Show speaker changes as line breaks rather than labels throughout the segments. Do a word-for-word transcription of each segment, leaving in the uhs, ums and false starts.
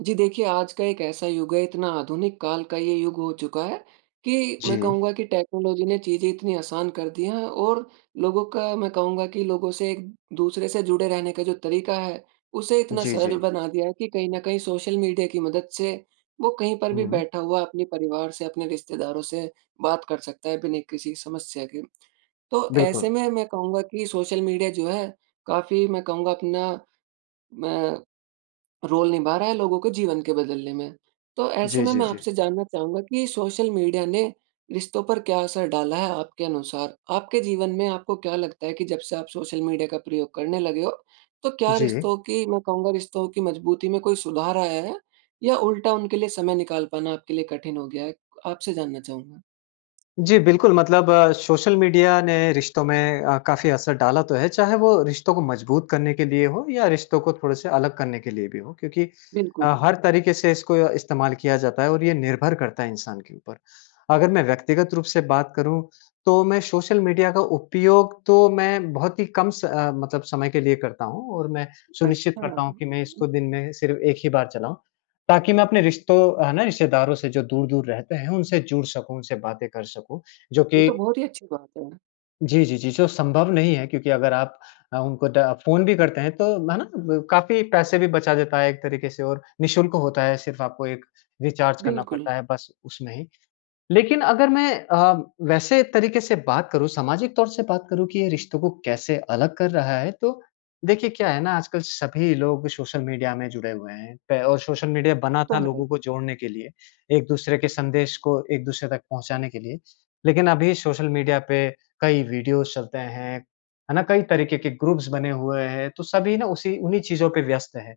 जी देखिए, आज का एक ऐसा युग है, इतना आधुनिक काल का ये युग हो चुका है। कि मैं
जी।
कहूँगा कि टेक्नोलॉज़ी ने चीज़ें इतनी आसान कर दी हैं। और लोगों का मैं कहूँगा कि लोगों से एक-दूसरे से जुड़े रहने का जो तरीका है। उसे इतना
जी,
सरल
जी।
बना दिया है कि कहीं न कहीं सोशल मीडिया की मदद से वो कहीं पर भी
हुँ, हुँ।
बैठा हुआ अपने परिवार से, अपने रिश्तेदारों से बात कर सकता है, बिना किसी समस्या के। तो
बिल्कुल।
ऐसे में मैं कहूँगा कि सोशल मीडिया जो है, काफ़ी मैं कहूँगा अपना, मैं रोल निभा रहा है, लोगों के जीवन के बदलने में। तो ऐसे
जी,
में
जी,
मैं
जी।
आपसे जानना चाहूँगा कि, सोशल मीडिया ने रिश्तों पर क्या असर डाला है? आपके अनुसार, आपके जीवन में आपको क्या लगता है कि जब से आप सोशल मीडिया का प्रयोग करने लगे हो, तो क्या
जी।
रिश्तों की, मैं कहूँगा रिश्तों की मजबूती में कोई सुधार आया है। या उल्टा उनके लिए समय निकाल पाना आपके लिए कठिन हो गया है? आपसे जानना चाहूँगा।
जी, बिल्कुल मतलब सोशल मीडिया ने रिश्तों में अ, काफ़ी असर डाला तो है। चाहे वो रिश्तों को मजबूत करने के लिए हो या रिश्तों को थोड़े-से अलग करने के लिए भी हो। क्योंकि
बिल्कुल।
अ, हर तरीके से इसको इस्तेमाल किया जाता है और ये निर्भर करता है, इंसान के ऊपर। अगर मैं व्यक्तिगत रूप से बात करूँ, तो मैं सोशल मीडिया का उपयोग तो मैं बहुत ही कम स अ, मतलब समय के लिए करता हूँ और मैं सुनिश्चित
अच्छा।
करता हूँ कि मैं इसको दिन में सिर्फ़ एक ही बार चलाऊँ। ताकि मैं अपने रिश्तों, है ना, रिश्तेदारों से जो दूर-दूर रहते हैं उनसे जुड़ सकूँ, उनसे बातें कर सकूँ। जो
ये
कि
तो बहुत ही अच्छी बात है।
जी, जी, जी। जो संभव नहीं है, क्योंकि अगर आप अ, उनको द फ़ोन भी करते हैं तो है ना, काफ़ी पैसे भी बचा देता है एक तरीके से और निःशुल्क होता है सिर्फ आपको एक रिचार्ज करना
बिल्कुल।
पड़ता है बस, उसमें ही। लेकिन अगर मैं अ, वैसे तरीके से बात करूँ सामाजिक तौर से बात करूँ कि ये रिश्तों को कैसे अलग कर रहा है, तो देखिए, क्या है ना आजकल सभी लोग सोशल मीडिया में जुड़े हुए हैं, पे और सोशल मीडिया
वो
बना था,
तो है।
लोगों को जोड़ने के लिए, एक-दूसरे के संदेश को एक दूसरे तक पहुँचाने के लिए, लेकिन अभी सोशल मीडिया पे कई वीडियोज चलते हैं, है ना? कई तरीके के ग्रुप्स बने हुए हैं। तो सभी ना उसी उन्हीं चीज़ों पे व्यस्त है।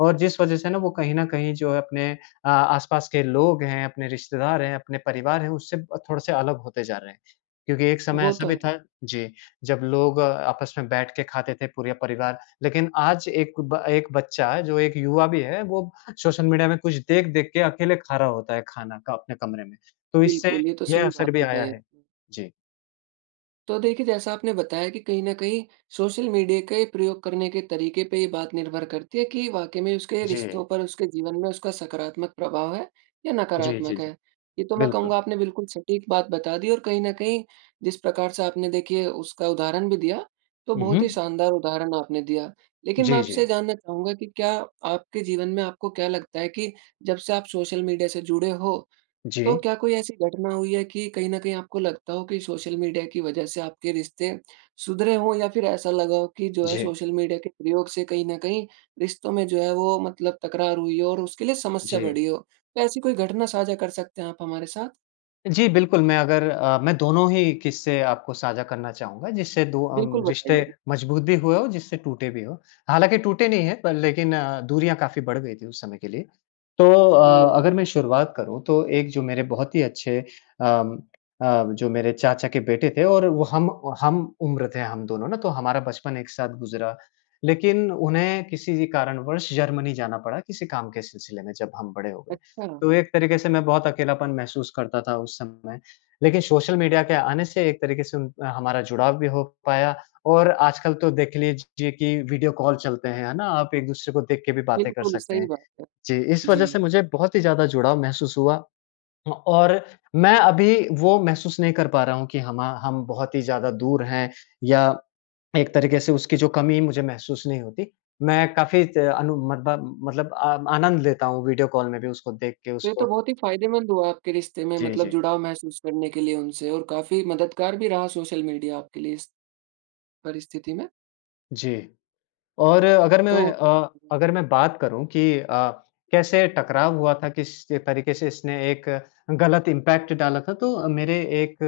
और जिस वजह से ना वो कहीं न कहीं जो है, अपने आ आसपास के लोग हैं, अपने रिश्तेदार हैं, अपने परिवार हैं उससे अ, थोड़े-से अलग होते जा रहे हैं। क्योंकि एक समय
वो
ऐसा
तो
भी
है।
था जी, जब लोग अ, आपस में बैठ के खाते थे पूरे परिवार, लेकिन आज एक ब एक बच्चा जो एक युवा भी है, वो सोशल मीडिया में कुछ देख-देख के अकेले खा रहा होता है, खाना का अपने कमरे में, तो इससे
बिल्कुल, ये तो
यह
सही
असर
बात
भी आया
बताई।
है। जी।
तो देखिए, जैसा आपने बताया कि कहीं न कहीं सोशल मीडिया का एक प्रयोग करने के तरीके पे ये बात निर्भर करती है, कि वाक़ई में उसके
जी।
रिश्तों पर, उसके जीवन में, उसका सकारात्मक प्रभाव है या
जी, जी,
नकारात्मक है।
जी।
ये तो मैं
बिल्कुल।
कहूँगा आपने बिल्कुल सटीक बात बता दी और कहीं न कहीं, जिस प्रकार से आपने देखिए, उसका उदाहरण भी दिया, तो
हुँ,
बहुत ही
हुँ।
शानदार उदाहरण आपने दिया, लेकिन मैं
जी,
आपसे
जी।
ये जानना चाहूँगा कि क्या आपके जीवन में आपको क्या लगता है कि जब से आप सोशल मीडिया से जुड़े हो, तो
जी।
क्या कोई ऐसी घटना हुई है कि कहीं न कहीं आपको लगता हो कि सोशल मीडिया की वजह से आपके रिश्ते, सुधरे हों या फिर ऐसा लगा हो कि जो है
जी।
सोशल मीडिया के प्रयोग से कहीं न कहीं रिश्तों में जो है, वो मतलब तकरार हुई हो और उसके लिए समस्या
जी।
बढ़ी हो? तो ऐसी कोई घटना साझा कर सकते हैं आप हमारे साथ?
जी। बिल्कुल, मैं अगर अ, मैं दोनों ही किस्से आपको साझा करना चाहूँगा। जिससे दो अम
बिल्कुल,
रिश्ते
बताइए।
मजबूत भी हुए हो, जिससे टूटे भी हो। हालाँकि टूटे नहीं है पर लेकिन दूरियाँ काफ़ी बढ़ गई थी उस समय के लिए। तो अ,
ओह!
अगर मैं शुरुआत करूँ तो एक जो मेरे बहुत ही अच्छे अम अ, जो मेरे चाचा के बेटे थे और वो हम हम उम्र थे हम दोनों ना तो हमारा बचपन एक साथ गुजरा। लेकिन उन्हें किसी कारणवश जर्मनी जाना पड़ा किसी काम के सिलसिले में। जब हम बड़े हो गए
अच्छा।
तो एक तरीके से मैं बहुत अकेलापन महसूस करता था उस समय। लेकिन सोशल मीडिया के आने से एक तरीके से उन हमारा जुड़ाव भी हो पाया। और आजकल तो देख लीजिए कि वीडियो कॉल चलते हैं। है ना? आप एक-दूसरे को देख के भी बातें कर
बिल्कुल,
सकते
सही
हैं।
बात है।
जी, इस
जी।
वज़ह से मुझे बहुत ही ज़्यादा जुड़ाव महसूस हुआ। हाँ, और मैं अभी वो महसूस नहीं कर पा रहा हूँ, कि हमा हम बहुत ही ज़्यादा दूर हैं, या एक तरीके से उसकी जो कमी मुझे महसूस नहीं होती। मैं काफ़ी त आनु मतलब मतलब अ, आनंद लेता हूँ वीडियो कॉल में भी उसको देख के
ये तो
उसको।
बहुत ही फ़ायदेमंद हुआ आपके रिश्ते में
जी,
मतलब
जी।
जुड़ाव महसूस करने के लिए उनसे और काफ़ी मददगार भी रहा सोशल मीडिया आपके लिए इस, परिस्थिति में।
जी। और अगर मैं
तोI
अ
[unintelligible]
अगर मैं बात करूँ कि, अ, कैसे टकराव हुआ था। किस तरीके से इसने एक गलत इम्पैक्ट डाला था, तो मेरे एक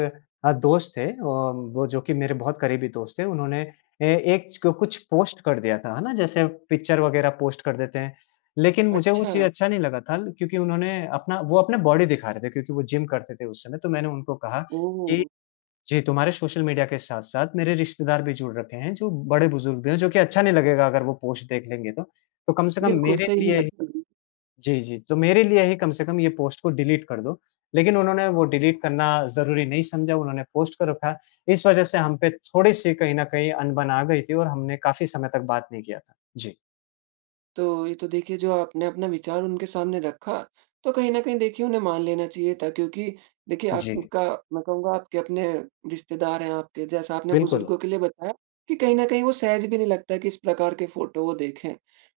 अ, दोस्त थे और वो जो कि मेरे बहुत करीबी दोस्त थे, उन्होंने ए एक छ कुछ पोस्ट कर दिया था। है ना? जैसे पिक्चर वग़ैरह पोस्ट कर देते हैं। लेकिन मुझे वो चीज़
अच्छा।
अच्छा नहीं लगा था क्योंकि उन्होंने अपना वो अपना बॉडी दिखा रहे थे, क्योंकि वो जिम करते थेI उस समय तो मैंने उनको कहा कि,
ओह!
"जे तुम्हारे सोशल मीडिया के साथ-साथ मेरे रिश्तेदार भी जुड़ रखे हैं। जो बड़े बुजुर्ग भी हैं जो कि अच्छा नहीं लगेगा अगर वो पोस्ट देख लेंगे तो। तो कम से कम
बिल्कुल
मेरे
सही नहीं
लिए" ही
लगता ना।
जी, जी। "तो मेरे लिए ही कम से कम ये पोस्ट को डिलीट कर दो।" लेकिन उन्होंने वो डिलीट करना ज़रूरी नहीं समझा उन्होंने पोस्ट कर रखा। इस वज़ह से हम पे थोड़ी-सी कहीं न कहीं अनबन आ गयी थी और हमने काफ़ी समय तक बात नहीं किया था। जीI
तो ये तो देखिए, जो आपने अपना विचार उनके सामने रखा, तो कहीं न कहीं देखिए उन्हें मान लेना चाहिए था क्योंकि देखिए
जी।
आपका मैं कहूँगा आपके अपने रिश्तेदार हैं आपके जैसा आपने
बिल्कुल।
बुजुर्गों के लिए बताया कि कहीं न कहीं वो सहज भी नहीं लगता कि इस प्रकार के फोटो वो देखेंI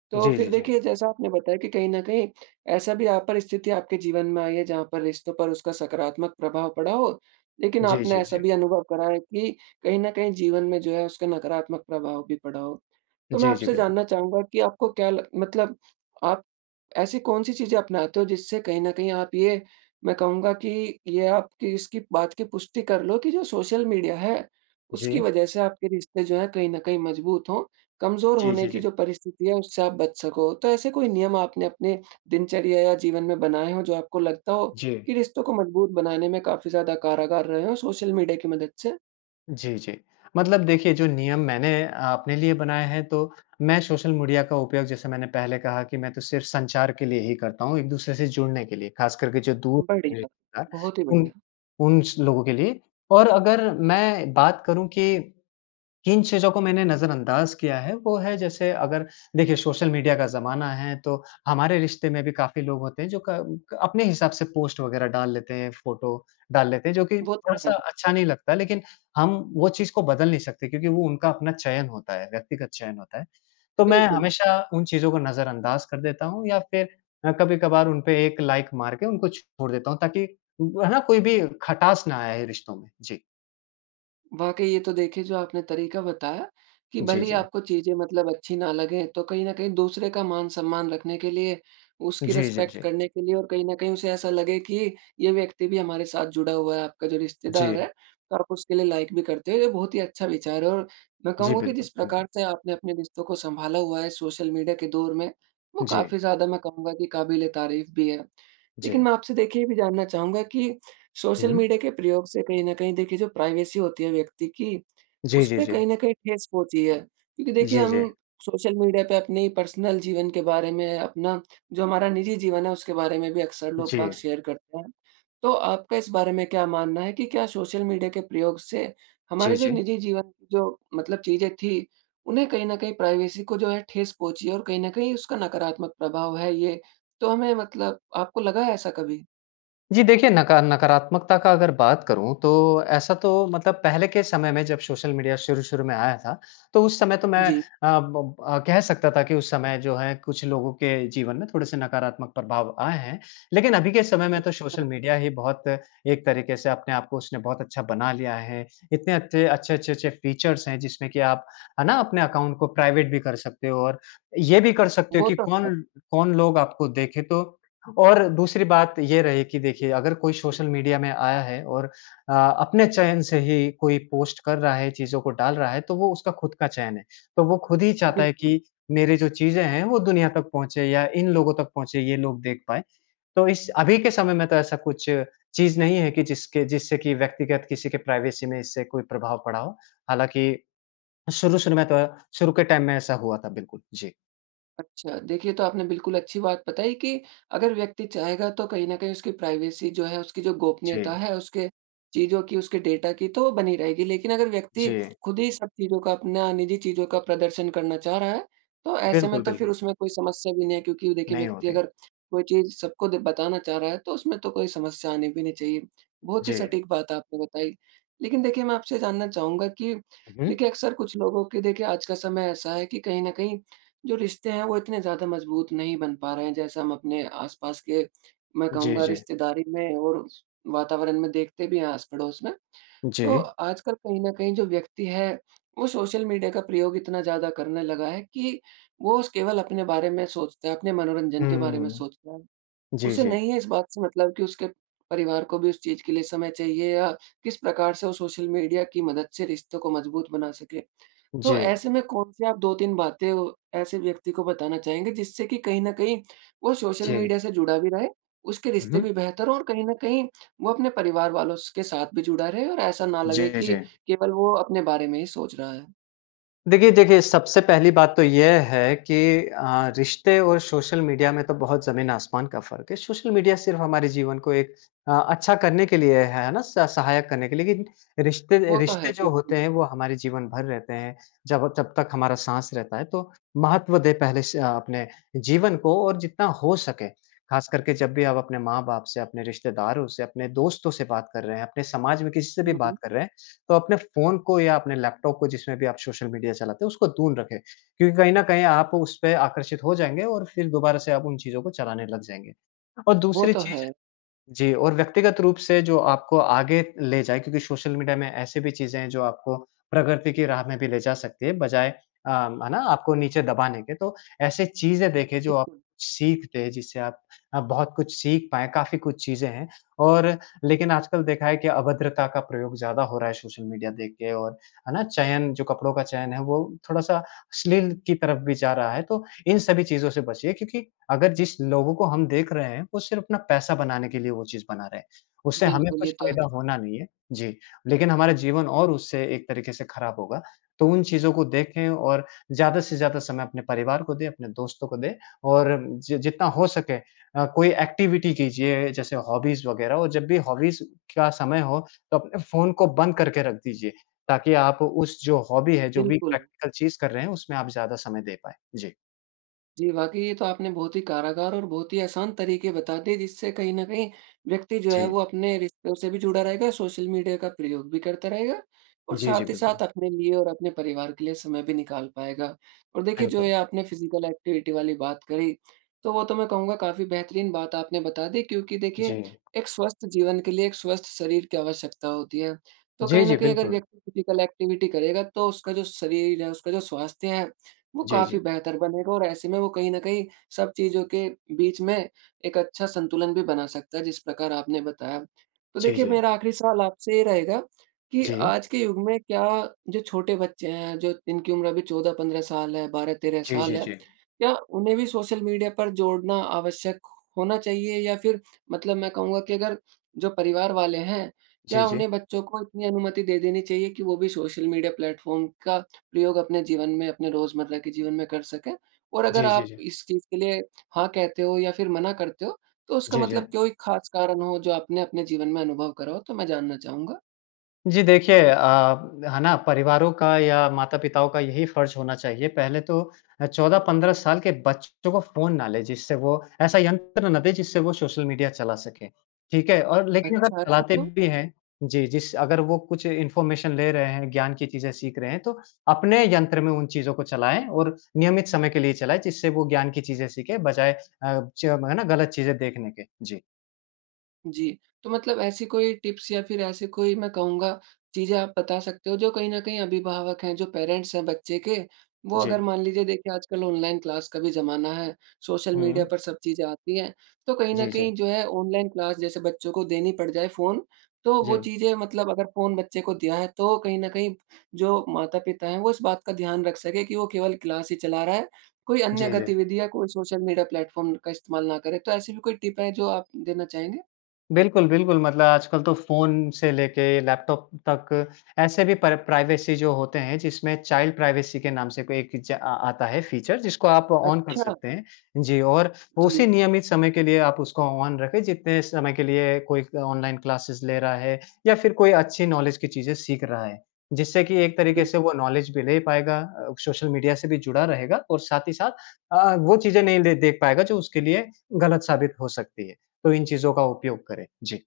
तो
जी,
फिर
जी, जी।
देखिए जैसा आपने बताया कि कहीं न कहीं ऐसा भी अ, परिस्थिति आपके जीवन में आई है जहाँ पर रिश्तों पर उसका सकारात्मक प्रभाव पड़ा होI लेकिन
जी,
आपने
जी,
ऐसा
जी।
भी अनुभव करा है कि कहीं न कहीं जीवन में जो है उसका नकारात्मक प्रभाव भी पड़ा होI तो मैं
जी, जी।
आपसे
बिल्कुल।
जानना चाहूँगा कि आपको क्या लग मतलब आप ऐसी कौन-सी चीज़ें अपनाते हो जिससे कहीं न कहीं आप ये मैं कहूँगा कि ये आपकी इसकी बात की पुष्टि कर लो कि जो सोशल मीडिया हैI उसकी
जी।
वज़ह से आपके रिश्ते जो हैं कहीं न कहीं मजबूत हो कमज़ोर
जी,
होने
जी,
की
जी।
जो परिस्थिति है उससे आप बच सकोI तो ऐसे कोई नियम आपने अपने दिनचर्या या जीवन में बनाएँ हो जो आपको लगता हो
जी।
कि रिश्तों को मजबूत बनाने में काफ़ी ज़्यादा कारागार रहे हों सोशल मीडिया की मदद से?
जी, जी। मतलब देखिए, जो नियम मैंने अपने लिए बनाए हैं, तो, मैं सोशल मीडिया का उपयोग जैसे मैंने पहले कहा कि मैं तो सिर्फ़ संचार के लिए ही करता हूँ, एक-दूसरे से जुड़ने के लिए, खास करके जो दूर ए,
बढ़िया।
था,
बहुत ही
उन
बढ़िया।
उन स लोगों के लिए। और अगर मैं बात करूँ कि, किन चीज़ों को मैंने नज़रअंदाज़ किया है, वो है जैसे अगर देखिए, सोशल मीडिया का जमाना है, तो हमारे रिश्ते में भी काफ़ी लोग होते हैं, जो क क अपने हिसाब से पोस्ट वगैरह डाल लेते हैं, फ़ोटो डाल लेते हैं। जो कि
वो तो है।
थोड़ा-सा अच्छा नहीं लगता, लेकिन हम वो चीज़ को बदल नहीं सकते क्योंकि वो उनका अपना चयन होता है, व्यक्तिगत चयन होता है। तो मैं
बिल्कुल।
हमेशा उन चीज़ों को नज़रअंदाज़ कर देता हूँ या फिर मैं कभी-कभार उनपे एक लाइक मार के उनको छोड़ देता हूँ, ताकि वो है ना, कोई भी खटास ना आए रिश्तों में। जी।
वाक़ई ये तो देखिए, जो आपने तरीका बताया, कि
जी,
भले ही
जी।
आपको चीज़ें मतलब अच्छी ना लगे तो कहीं न कहीं दूसरे का मान-सम्मान रखने के लिए, उसकी
जी, जी,
रिस्पेक्ट
जी।
करने के लिए और कहीं न कहीं उसे ऐसा लगे कि, ये व्यक्ति भी हमारे साथ जुड़ा हुआ है, आपका जो रिश्तेदार है।
जी।
तो आप उसके लिए लाइक भी करते हो, ये बहुत ही अच्छा विचार है और मैं
जी,
कहूँगा कि
बिल्कुल।
जिस
धन्यवाद।
प्रकार से आपने अपने रिश्तों को सँभाला हुआ है, सोशल मीडिया के दौर में, वो
जी।
काफ़ी ज़्यादा मैं कहूँगा कि काबिल-ए-तारीफ़ भी है, लेकिन
जी।
मैं आपसे देखिए, ये भी जानना चाहूँगा कि सोशल
हुँ।
मीडिया के प्रयोग से कहीं न कहीं देखिए जो प्राइवेसी होती है, व्यक्ति की
जी,
उस
जी,
पे
जी।
कहीं न कहीं ठेस पहुँची है, क्योंकि देखिए,
जी,
हम
जी।
सोशल मीडिया पे अपनी पर्सनल जीवन के बारे में, अपना जो हमारा निजी जीवन है उसके बारे में भी अक्सर लोग-बाग
जी।
शेयर करते हैं। तो आपका इस बारे में क्या मानना है, कि क्या सोशल मीडिया के प्रयोग से
जी,
हमारे जो
जी।
निजी जीवन, जो, मतलब चीज़ें थी उन्हें कहीं न कहीं प्राइवेसी को जो है, ठेस पहुँची है और कहीं न कहीं उसका नकारात्मक प्रभाव है ये, तो हमें मतलब आपको लगा है ऐसा कभी?
जी, देखिए नका नकारात्मकता का अगर बात करूँ तो ऐसा तो मतलब पहले के समय में जब सोशल मीडिया शुरू-शुरू में आया था, तो उस समय तो मैं अ,
जी।
ब अ, कह सकता था कि उस समय जो है, कुछ लोगों के जीवन में थोड़े-से नकारात्मक प्रभाव आए हैं। लेकिन अभी के समय में तो सोशल
अच्छा।
मीडिया ही बहुत एक तरीके से अपने आप को उसने बहुत अच्छा बना लिया है, इतने अते अच्छे, अच्छे, अच्छे फीचर्स हैं, जिसमें कि आप है ना, अपने अकाउंट को प्राइवेट भी कर सकते हो और ये भी कर सकते हो,
वो
कि
तो है।
कौन-कौन लोग आपको देखें तो और दूसरी बात ये रही कि देखिए, अगर कोई सोशल मीडिया में आया है और अ, अपने चयन से ही कोई पोस्ट कर रहा है, चीज़ों को डाल रहा है, तो वो उसका खुद का चयन है। तो वो खुद ही चाहता है
बिल्कुल।
कि मेरी जो चीज़े हैं, वो दुनिया तक पहुँचे या इन लोगों तक पहुँचे, ये लोग देख पाएँ। तो इस अभी के समय में तो ऐसा कुछ चीज़ नहीं है कि जिसके जिससे कि व्यक्तिगत किसी के प्राइवेसी में इससे कोई प्रभाव पड़ा हो, हालाँकि शुरू-शुरू में तो, शुरू के टाइम में ऐसा हुआ था, बिल्कुल। जी।
अच्छा। देखिए, ये तो आपने बिल्कुल अच्छी बात बताई कि, अगर व्यक्ति चाहेगा तो कहीं न कहीं उसकी प्राइवेसी जो है, उसकी जो गोपनीयता
जी।
है, उसके चीज़ों की, उसके डेटा की तो वो बनी रहेगी। लेकिन अगर व्यक्ति
जी।
खुद ही सब चीज़ों का अपना निज़ी चीज़ों का प्रदर्शन करना चाह रहा है, तो ऐसे में
बिल्कुल,
तो फिर
बिल्कुल।
उसमें कोई समस्या भी नहीं है, क्योंकि देखिए
नहीं हो
व्यक्ति
रही।
अगर कोई चीज़ सबको द बताना चाह रहा है, तो उसमें तो कोई समस्या आनी भी नहीं चाहिए, बहुत ही
जी।
सटीक बात आपने बताई। लेकिन देखिए, मैं आपसे ये जानना चाहूँगा कि,
हुँ, हुँ।
देखिए, अक्सर कुछ लोगों की देखिए, आज का समय ऐसा है कि कहीं न कहीं जो रिश्ते हैं, वो इतने ज़्यादा मजबूत नहीं बन पा रहे हैं। जैसे हम अपने आस-पास के मैं
जी,
कहूँगा
जी।
रिश्तेदारी में और वातावरण में देखते भी हैं, आस-पड़ोस में। तो
जी।
आजकल कहीं न कहीं जो व्यक्ति है, वो सोशल मीडिया का प्रयोग इतना ज़्यादा करने लगा है कि वो उस केवल अपने बारे में सोचते हैं, अपने मनोरंजन के बारे में
हुँ।
सोचते हैं,
जी,
उसे
जी।
नहीं है इस बात से मतलब कि उसके परिवार को भी उस चीज़ के लिए समय चाहिए या किस प्रकार से वो सोशल मीडिया की मदद से रिश्तों को मजबूत बना सके। तो,
जी।
ऐसे में कौन-से आप दो तीन बातें, वो ऐसे व्यक्ति को बताना चाहेंगे जिससे कि कहीं न कहीं वो सोशल
जी।
मीडिया से जुड़ा भी रहे, उसके
हुँ,
रिश्ते भी
हुँ।
बेहतर हों और कहीं न कहीं वो अपने परिवार वालों स के साथ भी जुड़ा रहे और ऐसा ना लगे
जी,
कि
जी।
केवल वो अपने बारे में ही सोच रहा है।
देखिए, देखिए सबसे पहली बात तो यह है कि अ, रिश्ते और सोशल मीडिया में तो बहुत ज़मीन-आसमान का फ़र्क़ है। सोशल मीडिया सिर्फ़ हमारे जीवन को एक अ, अच्छा करने के लिए है है ना? स सहायक करने के लिए। लेकिन रिश्ते,
वो तो है।
रिश्ते जो
बिल्कुल।
होते हैं वो हमारे जीवन भर रहते हैं जब जब तक हमारा साँस रहता है। तो महत्व दे पहले स अपने जीवन को और जितना हो सके ख़ासकर के जब भी आप अपने माँ-बाप से, अपने रिश्तेदारों से, अपने दोस्तों से बात कर रहे हैं, अपने समाज में किसी से भी बात
हुँ।
कर रहे हैं तो अपने फ़ोन को या अपने लैपटॉप को जिसमें भी आप सोशल मीडिया चलाते हैं उसको दूर रखें। क्योंकि कहीं न कहीं आप उसपे आकर्षित हो जाएँगे और फिर दोबारा से आप उन चीज़ों को चलाने लग जाएँगे। और
वो
दूसरी
तो
चीज़
है।
जी, और व्यक्तिगत रूप से जो आपको आगे ले जाए क्योंकि सोशल मीडिया में ऐसी भी चीज़ें हैं जो आपको प्रगति की राह में भी ले जा सकती है बजाए अ, है ना आपको नीचे दबाने के। तो ऐसे चीज़ें देखें जो आप
बिल्कुल।
सीखते हैं जिससे आप आप बहुत कुछ सीख पाएँ काफ़ी कुछ चीजें हैं। और लेकिन आजकल देखा है कि अभद्रता का प्रयोग ज़्यादा हो रहा है सोशल मीडिया देख के और है ना चयन जो कपड़ों का चयन है वो थोड़ा-सा अश्लील की तरफ़ भी जा रहा है। तो इन सभी चीज़ों से बचिए क्योंकि अगर जिस लोगों को हम देख रहे हैं वो सिर्फ़ अपना पैसा बनाने के लिए वो चीज़ बना रहे हैं। उससे हमें
बिल्कुल,
कुछ
ये तो है।
फ़ायदा होना नहीं है, जी। लेकिन हमारा जीवन और उससे एक तरीक़े से ख़राब होगा। तो उन चीज़ों को देखें और ज़्यादा से ज़्यादा समय अपने परिवार को दें, अपने दोस्तों को दें और जित जितना हो सके अ, कोई एक्टिविटी कीजिए जैसे हॉबीज़ वग़ैरह। और जब भी हॉबीज़ का समय हो तो अपने फ़ोन को बंद करके रख दीजिए ताकि आप उस जो हॉबी है, जो भी
बिल्कुल।
प्रैक्टिकल चीज़ कर रहे हैं उसमें आप ज़्यादा समय दे पाएँ। जी।
जी, वाक़ई ये तो आपने बहुत ही कारागार और बहुत ही आसान तरीके बता दिए जिससे कहीं न कहीं व्यक्ति जो है
जी।
वो अपने रिश्तों से भी जुड़ा रहेगा, सोशल मीडिया का प्रयोग भी करता रहेगा और
जी, जी,
साथ ही
बिल्कुल।
साथ अपने लिए और अपने परिवार के लिए समय भी निकाल पाएगा। और देखिए, जो
बिल्कुल।
ये आपने फिजिकल एक्टिविटी वाली बात करी, तो वो तो मैं कहूँगा काफ़ी बेहतरीन बात आपने बता दी क्योंकि देखिए,
जी।
एक स्वस्थ जीवन के लिए एक स्वस्थ शरीर की आवश्यकता होती है। तो
जी,
कहीं न
जी,
कहीं अगर
बिल्कुल।
व्यक्ति फिजिकल एक्टिविटी करेगा तो उसका जो शरीर है, उसका जो स्वास्थ्य है वो
जी,
काफ़ी
जी।
बेहतर बनेगा और ऐसे में वो कहीं न कहीं सब चीज़ों के बीच में एक अच्छा संतुलन भी बना सकता है, जिस प्रकार आपने बताया। तो
जी,
देखिए
जी।
मेरा आखिरी सवाल आपसे ये रहेगा कि
जी।
आज के युग में क्या जो छोटे बच्चे हैं जो इनकी उम्र अभी चौदह पंद्रह साल है बारह तेरह
जी,
साल
जी,
है।
जी।
क्या उन्हें भी सोशल मीडिया पर जोड़ना आवश्यक होना चाहिए या फिर मतलब मैं कहूँगा कि अगर जो परिवार वाले हैं
जी,
क्या
जी।
उन्हें बच्चों को इतनी अनुमति दे देनी चाहिए कि वो भी सोशल मीडिया प्लेटफ़ॉर्म का प्रयोग अपने जीवन में अपने रोज़मर्रा के जीवन में कर सकें। और अगर
जी, जी,
आप
जी।
इस चीज़ के लिए हाँ, कहते हो या फिर मना करते हो तो उसका
जी, जी।
मतलब कोई ख़ास कारण हो जो आपने अपने जीवन में अनुभव करा हो तो मैं जानना चाहूँगा?
जी, देखिए अ, है ना परिवारों का या माता-पिताओं का यही फर्ज़ होना चाहिए, पहले तो अ, चौदह पंद्रह साल के बच्चों को फ़ोन ना लें, जिससे वो ऐसा यंत्र ना दें जिससे वो सोशल मीडिया चला सके, ठीक है? और लेकिन अगर
अच्छा ऐसा
चलाते
क्यों?
भी हैं जी, जिस अगर वो कुछ इन्फॉर्मेशन ले रहे हैं, ज्ञान की चीज़ें सीख रहे हैं तो अपने यंत्र में उन चीज़ों को चलाएँ और नियमित समय के लिए चलाएँ जिससे वो ज्ञान की चीज़ें सीखें। बजाय अ, चो है ना गलत चीज़ें देखने के। जी।
जी, तो मतलब ऐसी कोई टिप्स या फिर ऐसी कोई मैं कहूँगा चीज़ें आप बता सकते हो, जो कहीं न कहीं अभिभावक हैं, जो पेरेंट्स हैं बच्चे के, वो अगर
जी।
मान लीजिए देखिए आजकल ऑनलाइन क्लास का भी ज़माना है, सोशल मीडिया
हुँ।
पर सब चीज़ें आती हैं। तो कहीं न
जी, जी।
कहीं जो है ऑनलाइन क्लास जैसे बच्चों को देनी पड़ जाए फ़ोन, तो वो
जी।
चीज़ें मतलब अगर फ़ोन बच्चे को दिया है, तो कहीं न कहीं जो माता-पिता हैं वो इस बात का ध्यान रख सकें कि वो केवल क्लास ही चला रहा है, कोई अन्य
जी, जी।
गतिविधि या कोई सोशल मीडिया प्लेटफॉर्म ड का इस्तेमाल ना करें। तो ऐसी भी कोई टिप है जो आप देना चाहेंगे?
बिल्कुल, बिल्कुल। मतलब आजकल तो फ़ोन से लेके लैपटॉप तक ऐसे भी पर प्राइवेसी जो होते हैं जिसमें चाइल्ड प्राइवेसी के नाम से भी एक इजा आ आता है फीचर, जिसको आप ऑन कर
अच्छा।
सकते हैं। जी, और उसी
जी।
नियमित समय के लिए आप उसको ऑन रखें जितने समय के लिए कोई ऑनलाइन क्लासेज़ ले रहा है या फिर कोई अच्छी नॉलेज की चीज़ें सीख रहा है। जिससे कि एक तरीके से
बिल्कुल।
वो नॉलेज भी ले पाएगा अ, सोशल मीडिया से भी जुड़ा रहेगा और साथ ही साथ अ, वो चीज़ें नहीं ले देख पाएगा जो उसके लिए गलत साबित हो सकती है। तो इन चीज़ों का उपयोग करें। जी।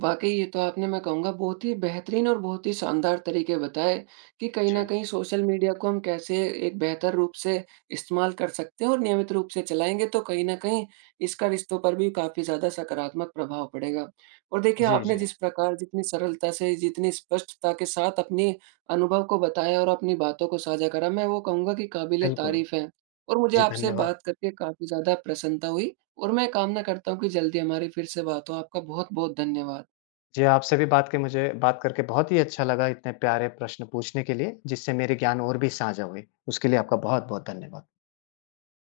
वाक़ई, ये तो आपने मैं कहूँगा बहुत ही बेहतरीन और बहुत ही शानदार तरीके बताए, कि कहीं न
जी।
कहीं सोशल मीडिया को हम कैसे एक बेहतर रूप से इस्तेमाल कर सकते हैं और नियमित रूप से चलाएँगे तो कहीं न कहीं इसका रिश्तों पर भी काफ़ी ज़्यादा सकारात्मक प्रभाव पड़ेगा। और देखिए,
जी,
आपने
जी।
जिस प्रकार जितनी सरलता से, जितनी स्पष्टता के साथ अपनी अनुभव को बताया और अपनी बातों को साझा करा, मैं वो कहूँगा कि
बिल्कुल।
क़ाबिल-ए-तारीफ़ है। और मुझे
जी,
आपसे
धन्यवाद।
बात करके काफ़ी ज़्यादा प्रसन्नता हुई और मैं कामना करता हूँ कि जल्दी हमारी फिर से बात हो, आपका बहुत-बहुत धन्यवाद।
जी, आपसे भी बात के मुझे बात करके बहुत ही अच्छा लगा, इतने प्यारे प्रश्न पूछने के लिए जिससे मेरी ज्ञान और भी साझा हुई। उसके लिए आपका बहुत-बहुत धन्यवाद।